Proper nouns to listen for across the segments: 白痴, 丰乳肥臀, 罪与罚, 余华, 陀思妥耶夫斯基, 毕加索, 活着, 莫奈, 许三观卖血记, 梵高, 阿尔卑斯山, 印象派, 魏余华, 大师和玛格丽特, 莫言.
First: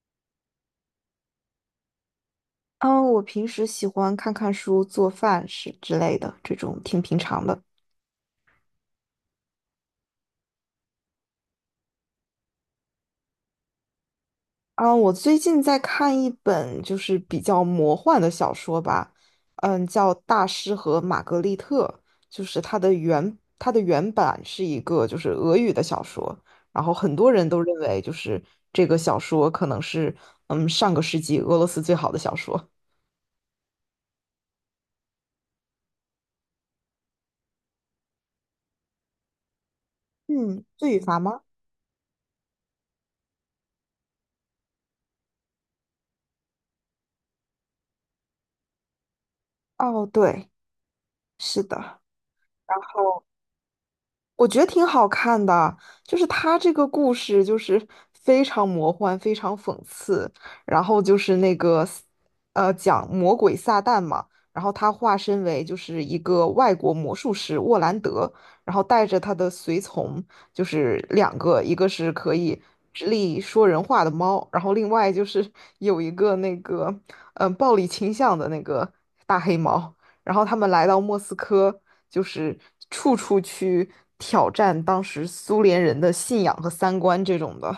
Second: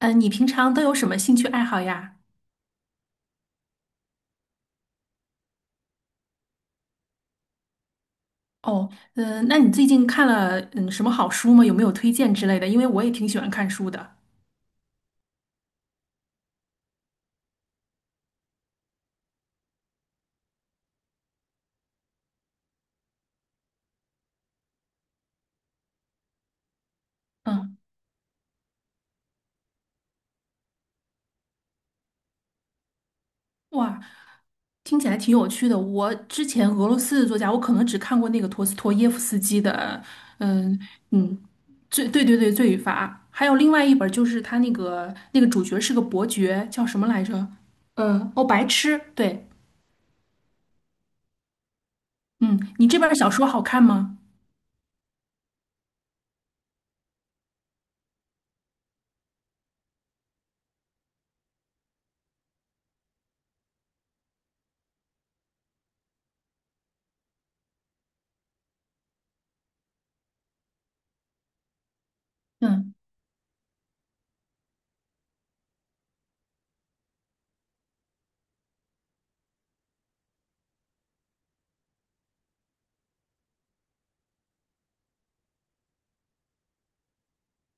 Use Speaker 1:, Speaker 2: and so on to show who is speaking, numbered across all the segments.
Speaker 1: 你平常都有什么兴趣爱好呀？
Speaker 2: 嗯，我平时喜欢看看书、做饭是之类的，这种挺平常的。
Speaker 1: 哦，嗯，那你最近看了什么好书吗？有没有推荐之类的？因为我也挺喜欢看书的。
Speaker 2: 我最近在看一本就是比较魔幻的小说吧，叫《大师和玛格丽特》，就是它的原版是一个就是俄语的小说，然后很多人都认
Speaker 1: 嗯，
Speaker 2: 为这个小说可能是上个世纪俄罗斯最好的小说。
Speaker 1: 哇，听起来挺有趣的。我之前俄罗斯的作家，我可能只看过那个陀思妥耶夫斯基的，
Speaker 2: 嗯，
Speaker 1: 嗯
Speaker 2: 罪与罚
Speaker 1: 嗯，
Speaker 2: 吗？
Speaker 1: 对对对，《罪与罚》，还有另外一本就是他那个主角是个伯爵，叫什么来着？哦，白痴。对，
Speaker 2: 哦，对，是的。
Speaker 1: 嗯，
Speaker 2: 然
Speaker 1: 你这本
Speaker 2: 后。
Speaker 1: 小说好看吗？
Speaker 2: 我觉得挺好看的，就是他这个故事就是非常魔幻，非常讽刺，然后就是那个，讲魔鬼撒旦嘛，然后他化身为就是一个外国魔术师沃兰德，然后带着他的随从，就是两个，一个是可以
Speaker 1: 嗯。
Speaker 2: 直立说人话的猫，然后另外就是有一个暴力倾向的那个大黑猫。然后他们来到莫斯科，就是处处去挑战当时苏联人的信仰和三观这种的，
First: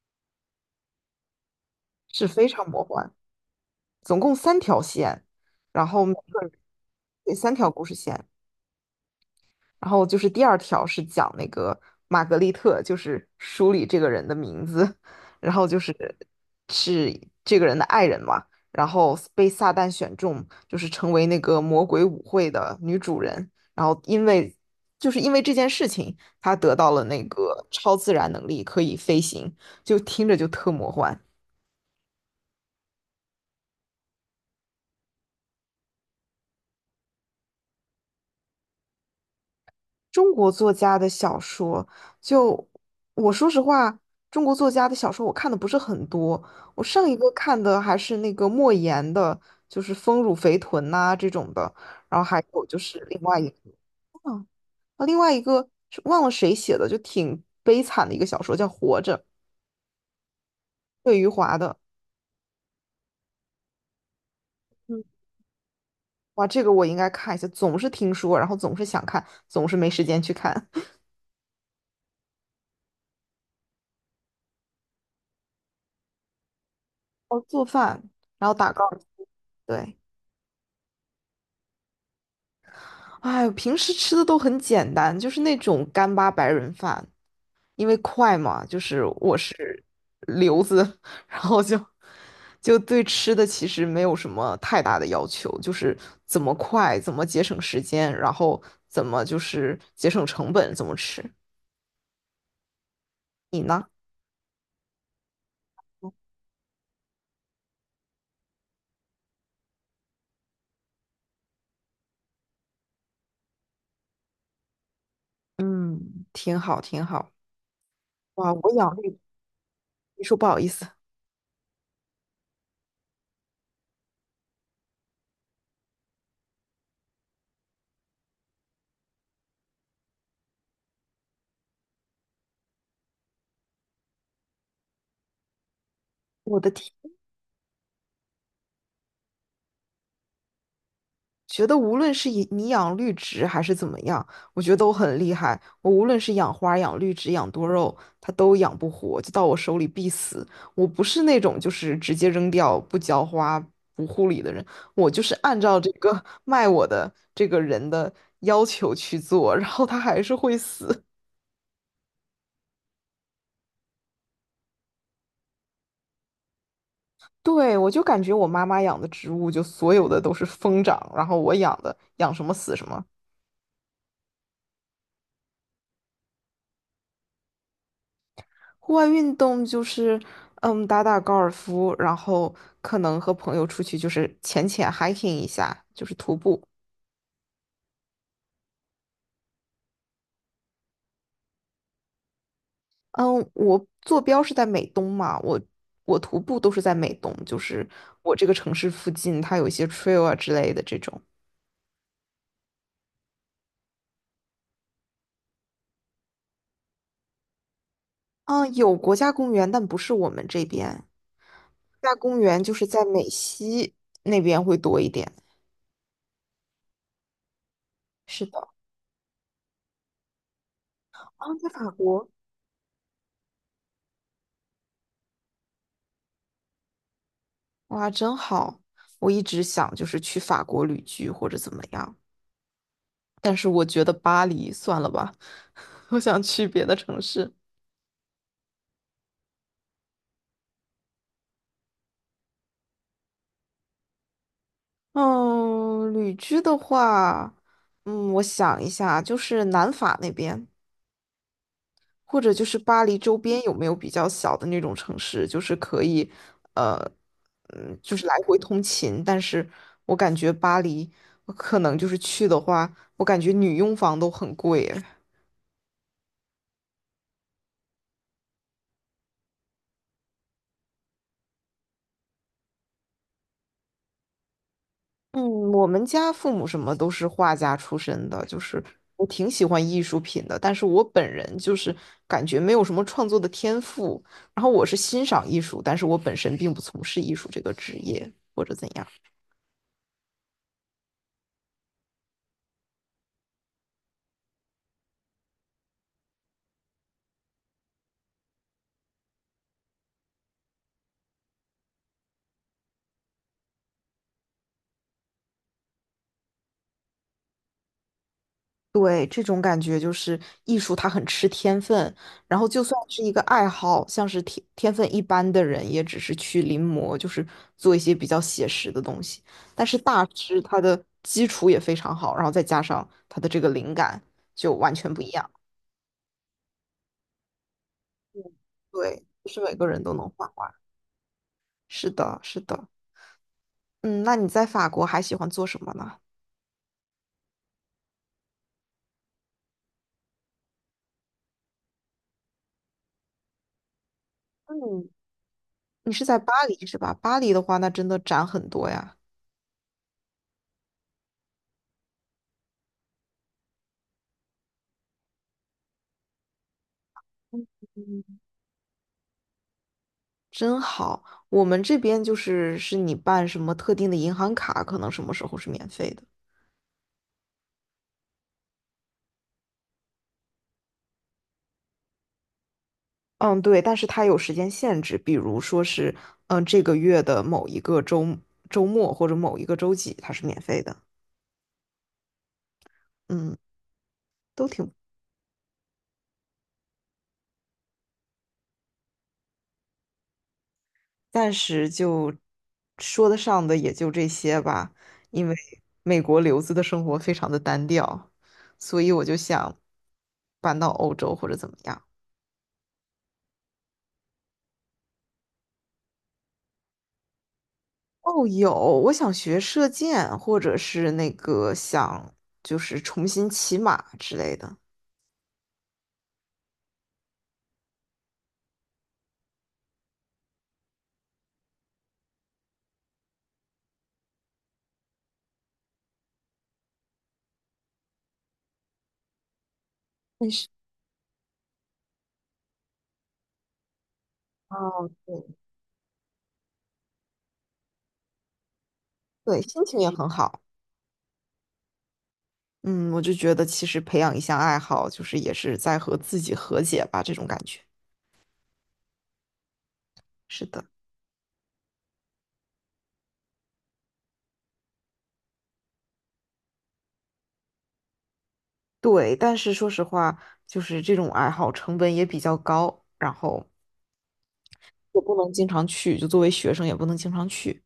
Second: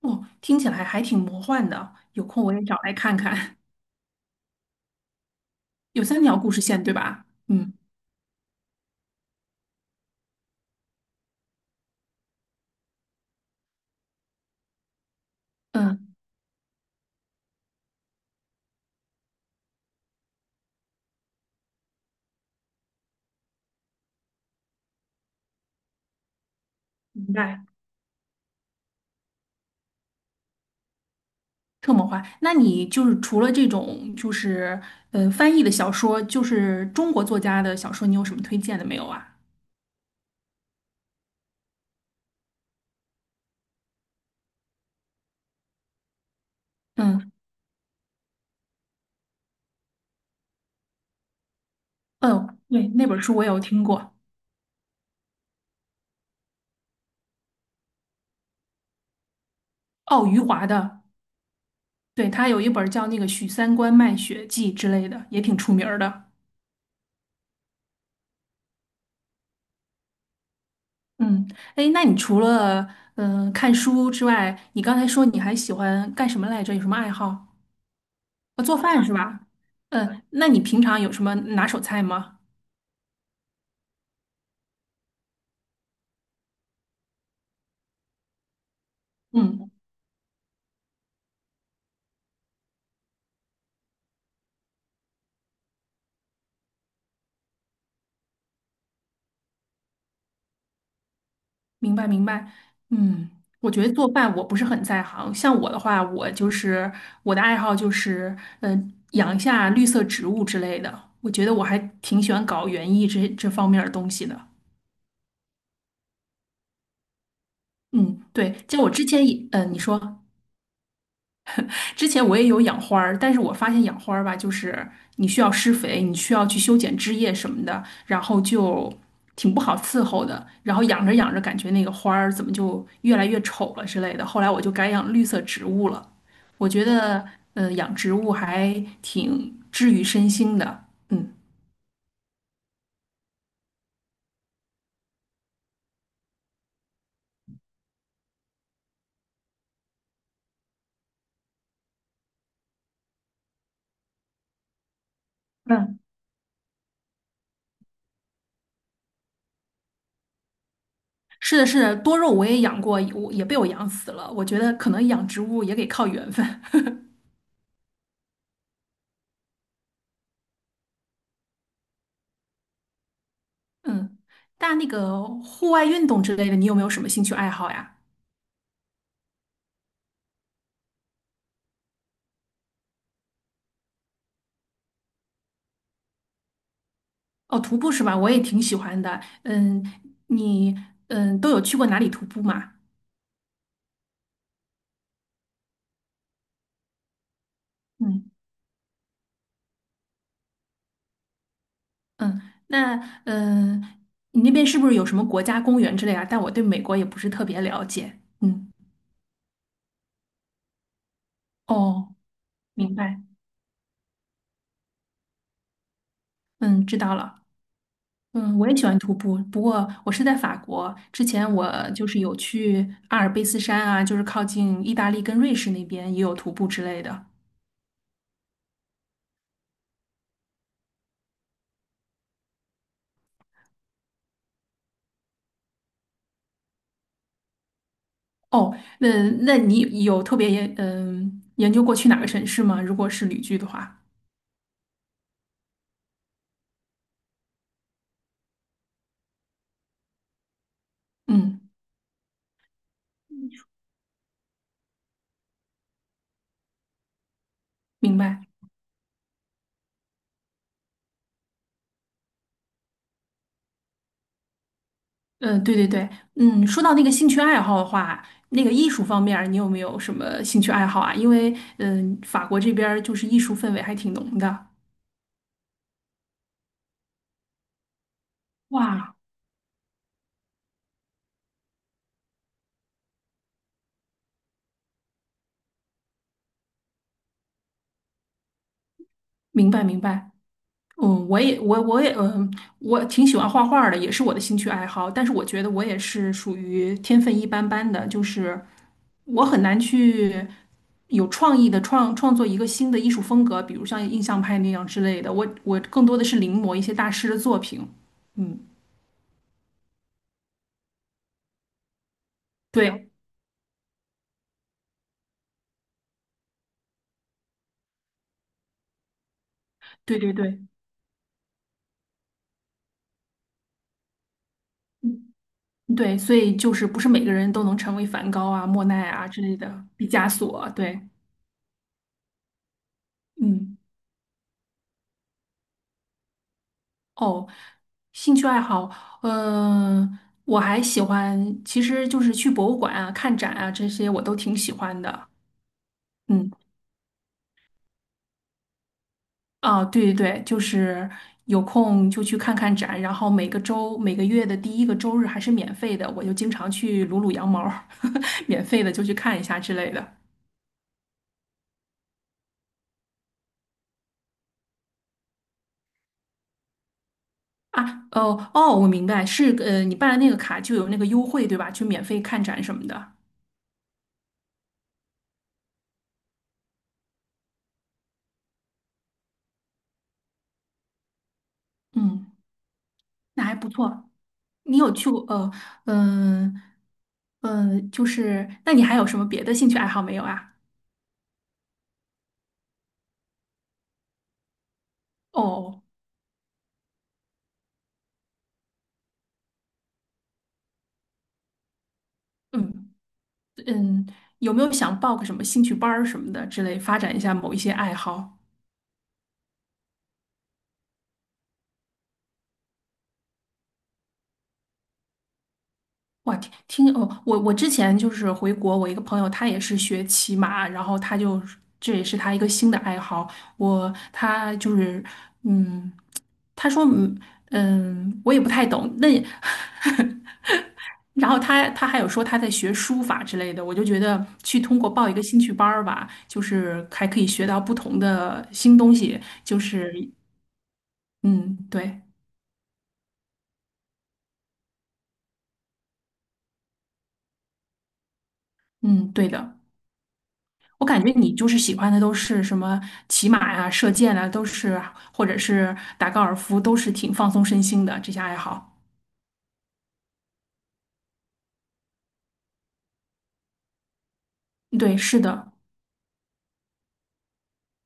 Speaker 1: 哦，听起来还挺魔幻的，有
Speaker 2: 是
Speaker 1: 空
Speaker 2: 非
Speaker 1: 我也
Speaker 2: 常
Speaker 1: 找
Speaker 2: 魔
Speaker 1: 来
Speaker 2: 幻。
Speaker 1: 看看。
Speaker 2: 总共三条线，然
Speaker 1: 有
Speaker 2: 后每
Speaker 1: 三条
Speaker 2: 个
Speaker 1: 故
Speaker 2: 人
Speaker 1: 事线，对吧？
Speaker 2: 对三条
Speaker 1: 嗯
Speaker 2: 故事线。然后就是第二条是讲那个玛格丽特，就是书里这个人的名字，然后就是
Speaker 1: 嗯，
Speaker 2: 是这个人的爱人嘛，然后被撒旦选中，就是成为那个魔鬼舞会的女主人，然后因为就是因为这件事情，她得到了那
Speaker 1: 明白，
Speaker 2: 个超自然能力，可以飞行，就听着就特魔幻。
Speaker 1: 特魔幻。那你就是除了这种翻译的小说，就是中国作家的小说，你有什么推荐的没有啊？
Speaker 2: 中国作家的小说，就我说实话，中国作家的小说我看的不是很多。我上一个
Speaker 1: 嗯
Speaker 2: 看的还是那个莫言的，就是《丰乳肥臀》呐这种的，然后还
Speaker 1: 嗯，
Speaker 2: 有就
Speaker 1: 对，
Speaker 2: 是
Speaker 1: 那
Speaker 2: 另
Speaker 1: 本书
Speaker 2: 外
Speaker 1: 我
Speaker 2: 一
Speaker 1: 也
Speaker 2: 个，
Speaker 1: 有听过，
Speaker 2: 嗯另外一个是忘了谁写的，就挺悲惨的一个小说，叫《活着》，
Speaker 1: 哦，余华的，
Speaker 2: 魏余华的。
Speaker 1: 对，他有一本叫那个《许三观卖血记》之
Speaker 2: 嗯，
Speaker 1: 类的，也挺出名儿的。
Speaker 2: 哇，这个我应该看一下，总是听说，然后总是想看，总是没时间去看。
Speaker 1: 嗯，哎，那你除了看书之外，你刚才说你还喜欢干什么来着？有什么爱
Speaker 2: 哦，
Speaker 1: 好？
Speaker 2: 做饭，然后打
Speaker 1: 做
Speaker 2: 高尔
Speaker 1: 饭是
Speaker 2: 夫，
Speaker 1: 吧？
Speaker 2: 对。
Speaker 1: 嗯，那你平常有什么拿手菜吗？
Speaker 2: 哎，平时吃的都很简单，就是那种干巴白人饭，因为快嘛，就是我
Speaker 1: 嗯，
Speaker 2: 是留子，然后对吃的其实没有什么太大的要求，就是怎么快，怎么节省时间，然后怎么就是节省成本，怎么吃。
Speaker 1: 明白明白。嗯，
Speaker 2: 你
Speaker 1: 我觉
Speaker 2: 呢？
Speaker 1: 得做饭我不是很在行。像我的话，我的爱好就是，养一下绿色植物之类的。我觉得我还挺喜欢搞园艺这方面儿的东西的。
Speaker 2: 嗯，挺好，挺好。
Speaker 1: 嗯，
Speaker 2: 哇，
Speaker 1: 对，
Speaker 2: 我
Speaker 1: 就我
Speaker 2: 养
Speaker 1: 之
Speaker 2: 绿，
Speaker 1: 前也，你说。
Speaker 2: 你说不好意思，
Speaker 1: 之前我也有养花儿，但是我发现养花儿吧，就是你需要施肥，你需要去修剪枝叶什么的，然后就挺不好伺候的。然后养着养着，感觉那个花儿怎么就越来越丑了之类的。后来我就改养绿色植物了。
Speaker 2: 我
Speaker 1: 我
Speaker 2: 的
Speaker 1: 觉
Speaker 2: 天，
Speaker 1: 得，养植物还挺治愈身心的。嗯，
Speaker 2: 觉得无论是以你养绿植还是怎么样，我觉得都很厉害。我无论是养花、养绿植、养多肉，它都养不活，就到我手里必死。我不是那种就是直接扔掉、不浇花、不护理的人，我就是按照这
Speaker 1: 嗯，
Speaker 2: 个卖我的这个人的要求去做，然后它还是会死。
Speaker 1: 是的，是的，多肉我也养过，我也被我养死了。我觉得可能养植物也得靠缘分。
Speaker 2: 对，我就感觉我妈妈养的植物，就所有的都是疯长，然后我养的养什么死什么。
Speaker 1: 嗯，但那个户外运动之类的，你有没有什么兴趣爱好呀？
Speaker 2: 户外运动就是，打打高尔夫，然后可能和朋友出去就是浅浅 hiking 一下，就是徒步。
Speaker 1: 哦，徒步是吧？我也挺喜欢的。嗯，你嗯都有去过哪里徒步吗？
Speaker 2: 嗯，我坐标是在美东嘛，我徒步都是在美东，就是
Speaker 1: 嗯
Speaker 2: 我这个城市附近，它有一些 trail 啊之类的这种。
Speaker 1: 嗯，那嗯，你那边是不是有什么国家公园之类啊？但我对美国也不是特别了解。嗯，
Speaker 2: 嗯，有国家公园，但不是我们这边。国家
Speaker 1: 哦，
Speaker 2: 公园就是
Speaker 1: 明
Speaker 2: 在
Speaker 1: 白。
Speaker 2: 美西那边会多一点。
Speaker 1: 嗯，知道了。
Speaker 2: 是
Speaker 1: 嗯，我
Speaker 2: 的，
Speaker 1: 也喜欢徒步，不过我是在法国。之前
Speaker 2: 啊，在
Speaker 1: 我
Speaker 2: 法
Speaker 1: 就是
Speaker 2: 国，
Speaker 1: 有去阿尔卑斯山啊，就是靠近意大利跟瑞士那边也有徒步之类的。
Speaker 2: 哇，真好！我一直想就是去法国旅居或者怎么样。但是我觉得巴黎算了吧，我想去别的城市。
Speaker 1: 哦，那那你有特别研究过去哪个城市吗？如果是旅居的话。
Speaker 2: 嗯，旅居的话，我想一下，就是南法那边，
Speaker 1: 嗯，
Speaker 2: 或者就是巴黎周边有没有比较小的那种城市，就是可以，呃，就
Speaker 1: 明
Speaker 2: 是来
Speaker 1: 白。
Speaker 2: 回通勤。但是我感觉巴黎，我可能就是去的话，我感觉女佣房都很贵，
Speaker 1: 嗯，对对对，嗯，说到那个兴趣爱好的话，那个艺术方面儿你有没有什么兴趣爱好啊？因为，法国这边儿就是艺术氛围还挺浓的。
Speaker 2: 嗯，我们家父母什么都是画家出身的，就是
Speaker 1: 哇，
Speaker 2: 我挺喜欢艺术品的，但是我本人就是感觉没有什么创作的天赋。然后我是欣赏艺术，但是我本身并不从事艺术这个职业或者怎样。
Speaker 1: 明白明白。嗯，我也我我也嗯，我挺喜欢画画的，也是我的兴趣爱好。但是我觉得我也是属于天分一般般的，就是我很难去有创意的创作一个新的艺术风格，比如像印象派那样之类的。我更多的是临摹一些大师的作品。嗯，
Speaker 2: 对，这种感觉就是艺术，它很吃天分。然后，就算
Speaker 1: 对
Speaker 2: 是一个爱好，像是天分一般的人，也只是去临摹，就是做一些比较写实的东西。但是
Speaker 1: 对
Speaker 2: 大
Speaker 1: 对
Speaker 2: 师
Speaker 1: 对，
Speaker 2: 他的基础也非常好，然后再加上他的这个灵感，就完全不一
Speaker 1: 嗯
Speaker 2: 样。
Speaker 1: 对，所以就是不是每个人都能成为梵高啊、莫奈
Speaker 2: 对，
Speaker 1: 啊之
Speaker 2: 不
Speaker 1: 类
Speaker 2: 是每
Speaker 1: 的，
Speaker 2: 个人
Speaker 1: 毕
Speaker 2: 都
Speaker 1: 加
Speaker 2: 能画
Speaker 1: 索啊，
Speaker 2: 画。
Speaker 1: 对，
Speaker 2: 是的，是的。
Speaker 1: 嗯。
Speaker 2: 嗯，那你在法国还喜欢做什么呢？
Speaker 1: 哦，兴趣爱好，嗯、我还喜欢，其实就是去博物馆啊、看展啊这些，我都挺喜欢
Speaker 2: 嗯，
Speaker 1: 的。
Speaker 2: 你是在
Speaker 1: 嗯，
Speaker 2: 巴黎是吧？巴黎的话，那真的展很多呀。
Speaker 1: 啊，对对对，就是有空就去看看展，然后每个周、每个月的第一个周日还是免费的，我就经常去撸撸羊毛儿，
Speaker 2: 嗯。
Speaker 1: 免费的就去看一下之类的。
Speaker 2: 真好。我们这边就是是你办什么特定的银行卡，可能什么时候是免费的。
Speaker 1: 啊，哦哦，我明白，你办了那个卡就有那个优惠，对吧？就免费看展什么的。
Speaker 2: 嗯，对，但是它有时间限制，比如说是，这个月的某一个周末或者某一个周几，它是免费的。
Speaker 1: 嗯，那还
Speaker 2: 嗯，
Speaker 1: 不错。
Speaker 2: 都
Speaker 1: 你
Speaker 2: 挺，
Speaker 1: 有去过嗯嗯，就是那你还有什么别的兴趣爱好没有啊？
Speaker 2: 暂时就说得上的也就这些吧，因为
Speaker 1: 哦，
Speaker 2: 美国留子的生活非常的单调，所以我就想搬到欧洲或者怎么样。
Speaker 1: 嗯嗯，有没有想报个什么兴趣班儿什么的之类，发展一下某一些爱好？
Speaker 2: 哦，有，我想学射箭，或者是那个想就是重新骑马之类的。
Speaker 1: 哇，听听哦，我之前就是回国，我一个朋友他也是学骑马，然后他就这也是他一个新的爱好。我他就是嗯，他说嗯嗯，我也不太懂，那也
Speaker 2: 但是，
Speaker 1: 然后他还有说他在学书法之类的，我就觉得去通过报
Speaker 2: 哦，
Speaker 1: 一个兴趣
Speaker 2: 对，
Speaker 1: 班儿吧，就是还可以学到不同的新东西，就
Speaker 2: 对，心
Speaker 1: 是
Speaker 2: 情也很好。
Speaker 1: 嗯，对，
Speaker 2: 嗯，我就觉得其实培养一项爱好，就是也是在和自己和解吧，这种感觉。
Speaker 1: 嗯，对的。
Speaker 2: 是的，
Speaker 1: 我感觉你就是喜欢的都是什么骑马呀、射箭啊，都是或者是打高尔夫，都是挺放松身心的这些爱好。
Speaker 2: 对。但是说实话，就是这种爱好成本也比较高，然后
Speaker 1: 对，
Speaker 2: 也
Speaker 1: 是
Speaker 2: 不能
Speaker 1: 的，
Speaker 2: 经常去，就作为学生也不能经常去，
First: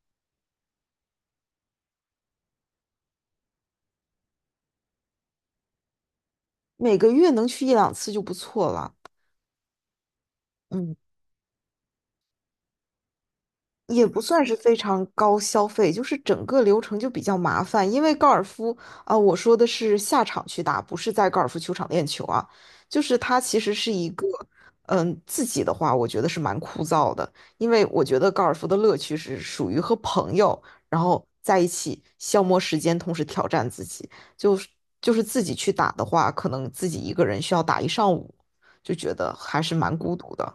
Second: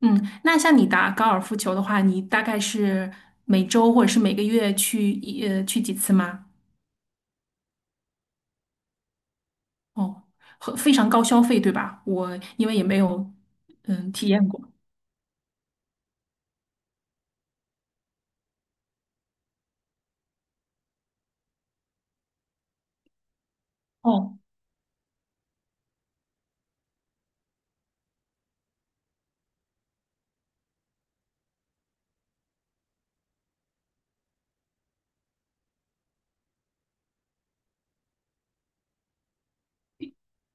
Speaker 1: 嗯，那像你打高尔夫球的话，你大概是每周或者是每个月去几次吗？
Speaker 2: 每个月能去一两次就不错了。
Speaker 1: 哦，很非
Speaker 2: 嗯。
Speaker 1: 常高消费，对吧？我因为也没有
Speaker 2: 也不
Speaker 1: 体
Speaker 2: 算
Speaker 1: 验
Speaker 2: 是
Speaker 1: 过。
Speaker 2: 非常高消费，就是整个流程就比较麻烦。因为高尔夫啊、我说的是下场去打，不是在高尔夫球场练球啊。就是它其实是一个，
Speaker 1: 哦，
Speaker 2: 自己的话，我觉得是蛮枯燥的，因为我觉得高尔夫的乐趣是属于和朋友，然后在一起消磨时间，同时挑战自己。就是就是自己去打的话，可能自己一个人需要打一上午，就觉得还是蛮孤独的。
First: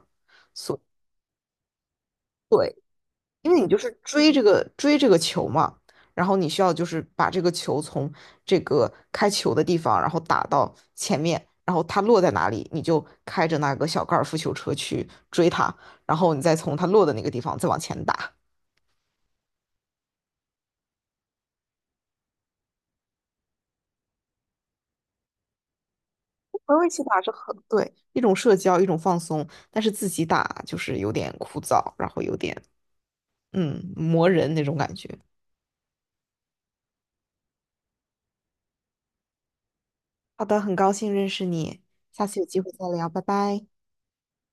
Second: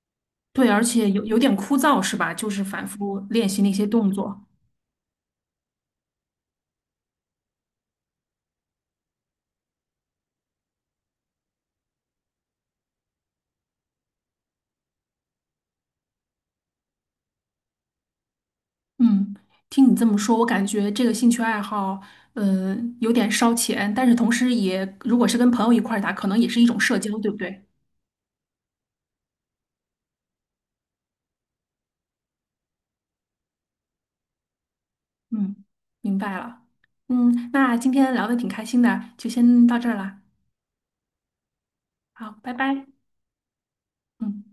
Speaker 1: 对，
Speaker 2: 所
Speaker 1: 而且有点枯燥，是吧？就是反复练
Speaker 2: 因为
Speaker 1: 习
Speaker 2: 你
Speaker 1: 那
Speaker 2: 就
Speaker 1: 些
Speaker 2: 是
Speaker 1: 动作。
Speaker 2: 追这个球嘛，然后你需要就是把这个球从这个开球的地方，然后打到前面，然后它落在哪里，你就开着那个小高尔夫球车去追它，然后你再从它落的那个地方再往前打。
Speaker 1: 嗯，听你这么说，我感觉这个兴趣爱好，有点烧钱，但是同时也，如果是跟朋友一块儿打，可能也是一
Speaker 2: 朋
Speaker 1: 种
Speaker 2: 友一
Speaker 1: 社
Speaker 2: 起
Speaker 1: 交，
Speaker 2: 打
Speaker 1: 对
Speaker 2: 是
Speaker 1: 不
Speaker 2: 很，
Speaker 1: 对？
Speaker 2: 对，一种社交，一种放松，但是自己打就是有点枯燥，然后有点磨人那种感觉。
Speaker 1: 嗯，明白了。嗯，那今天聊的挺开心的，就先到这儿啦。
Speaker 2: 好的，很高兴认识你，下
Speaker 1: 好，
Speaker 2: 次有
Speaker 1: 拜
Speaker 2: 机会再
Speaker 1: 拜。
Speaker 2: 聊，拜拜。
Speaker 1: 嗯。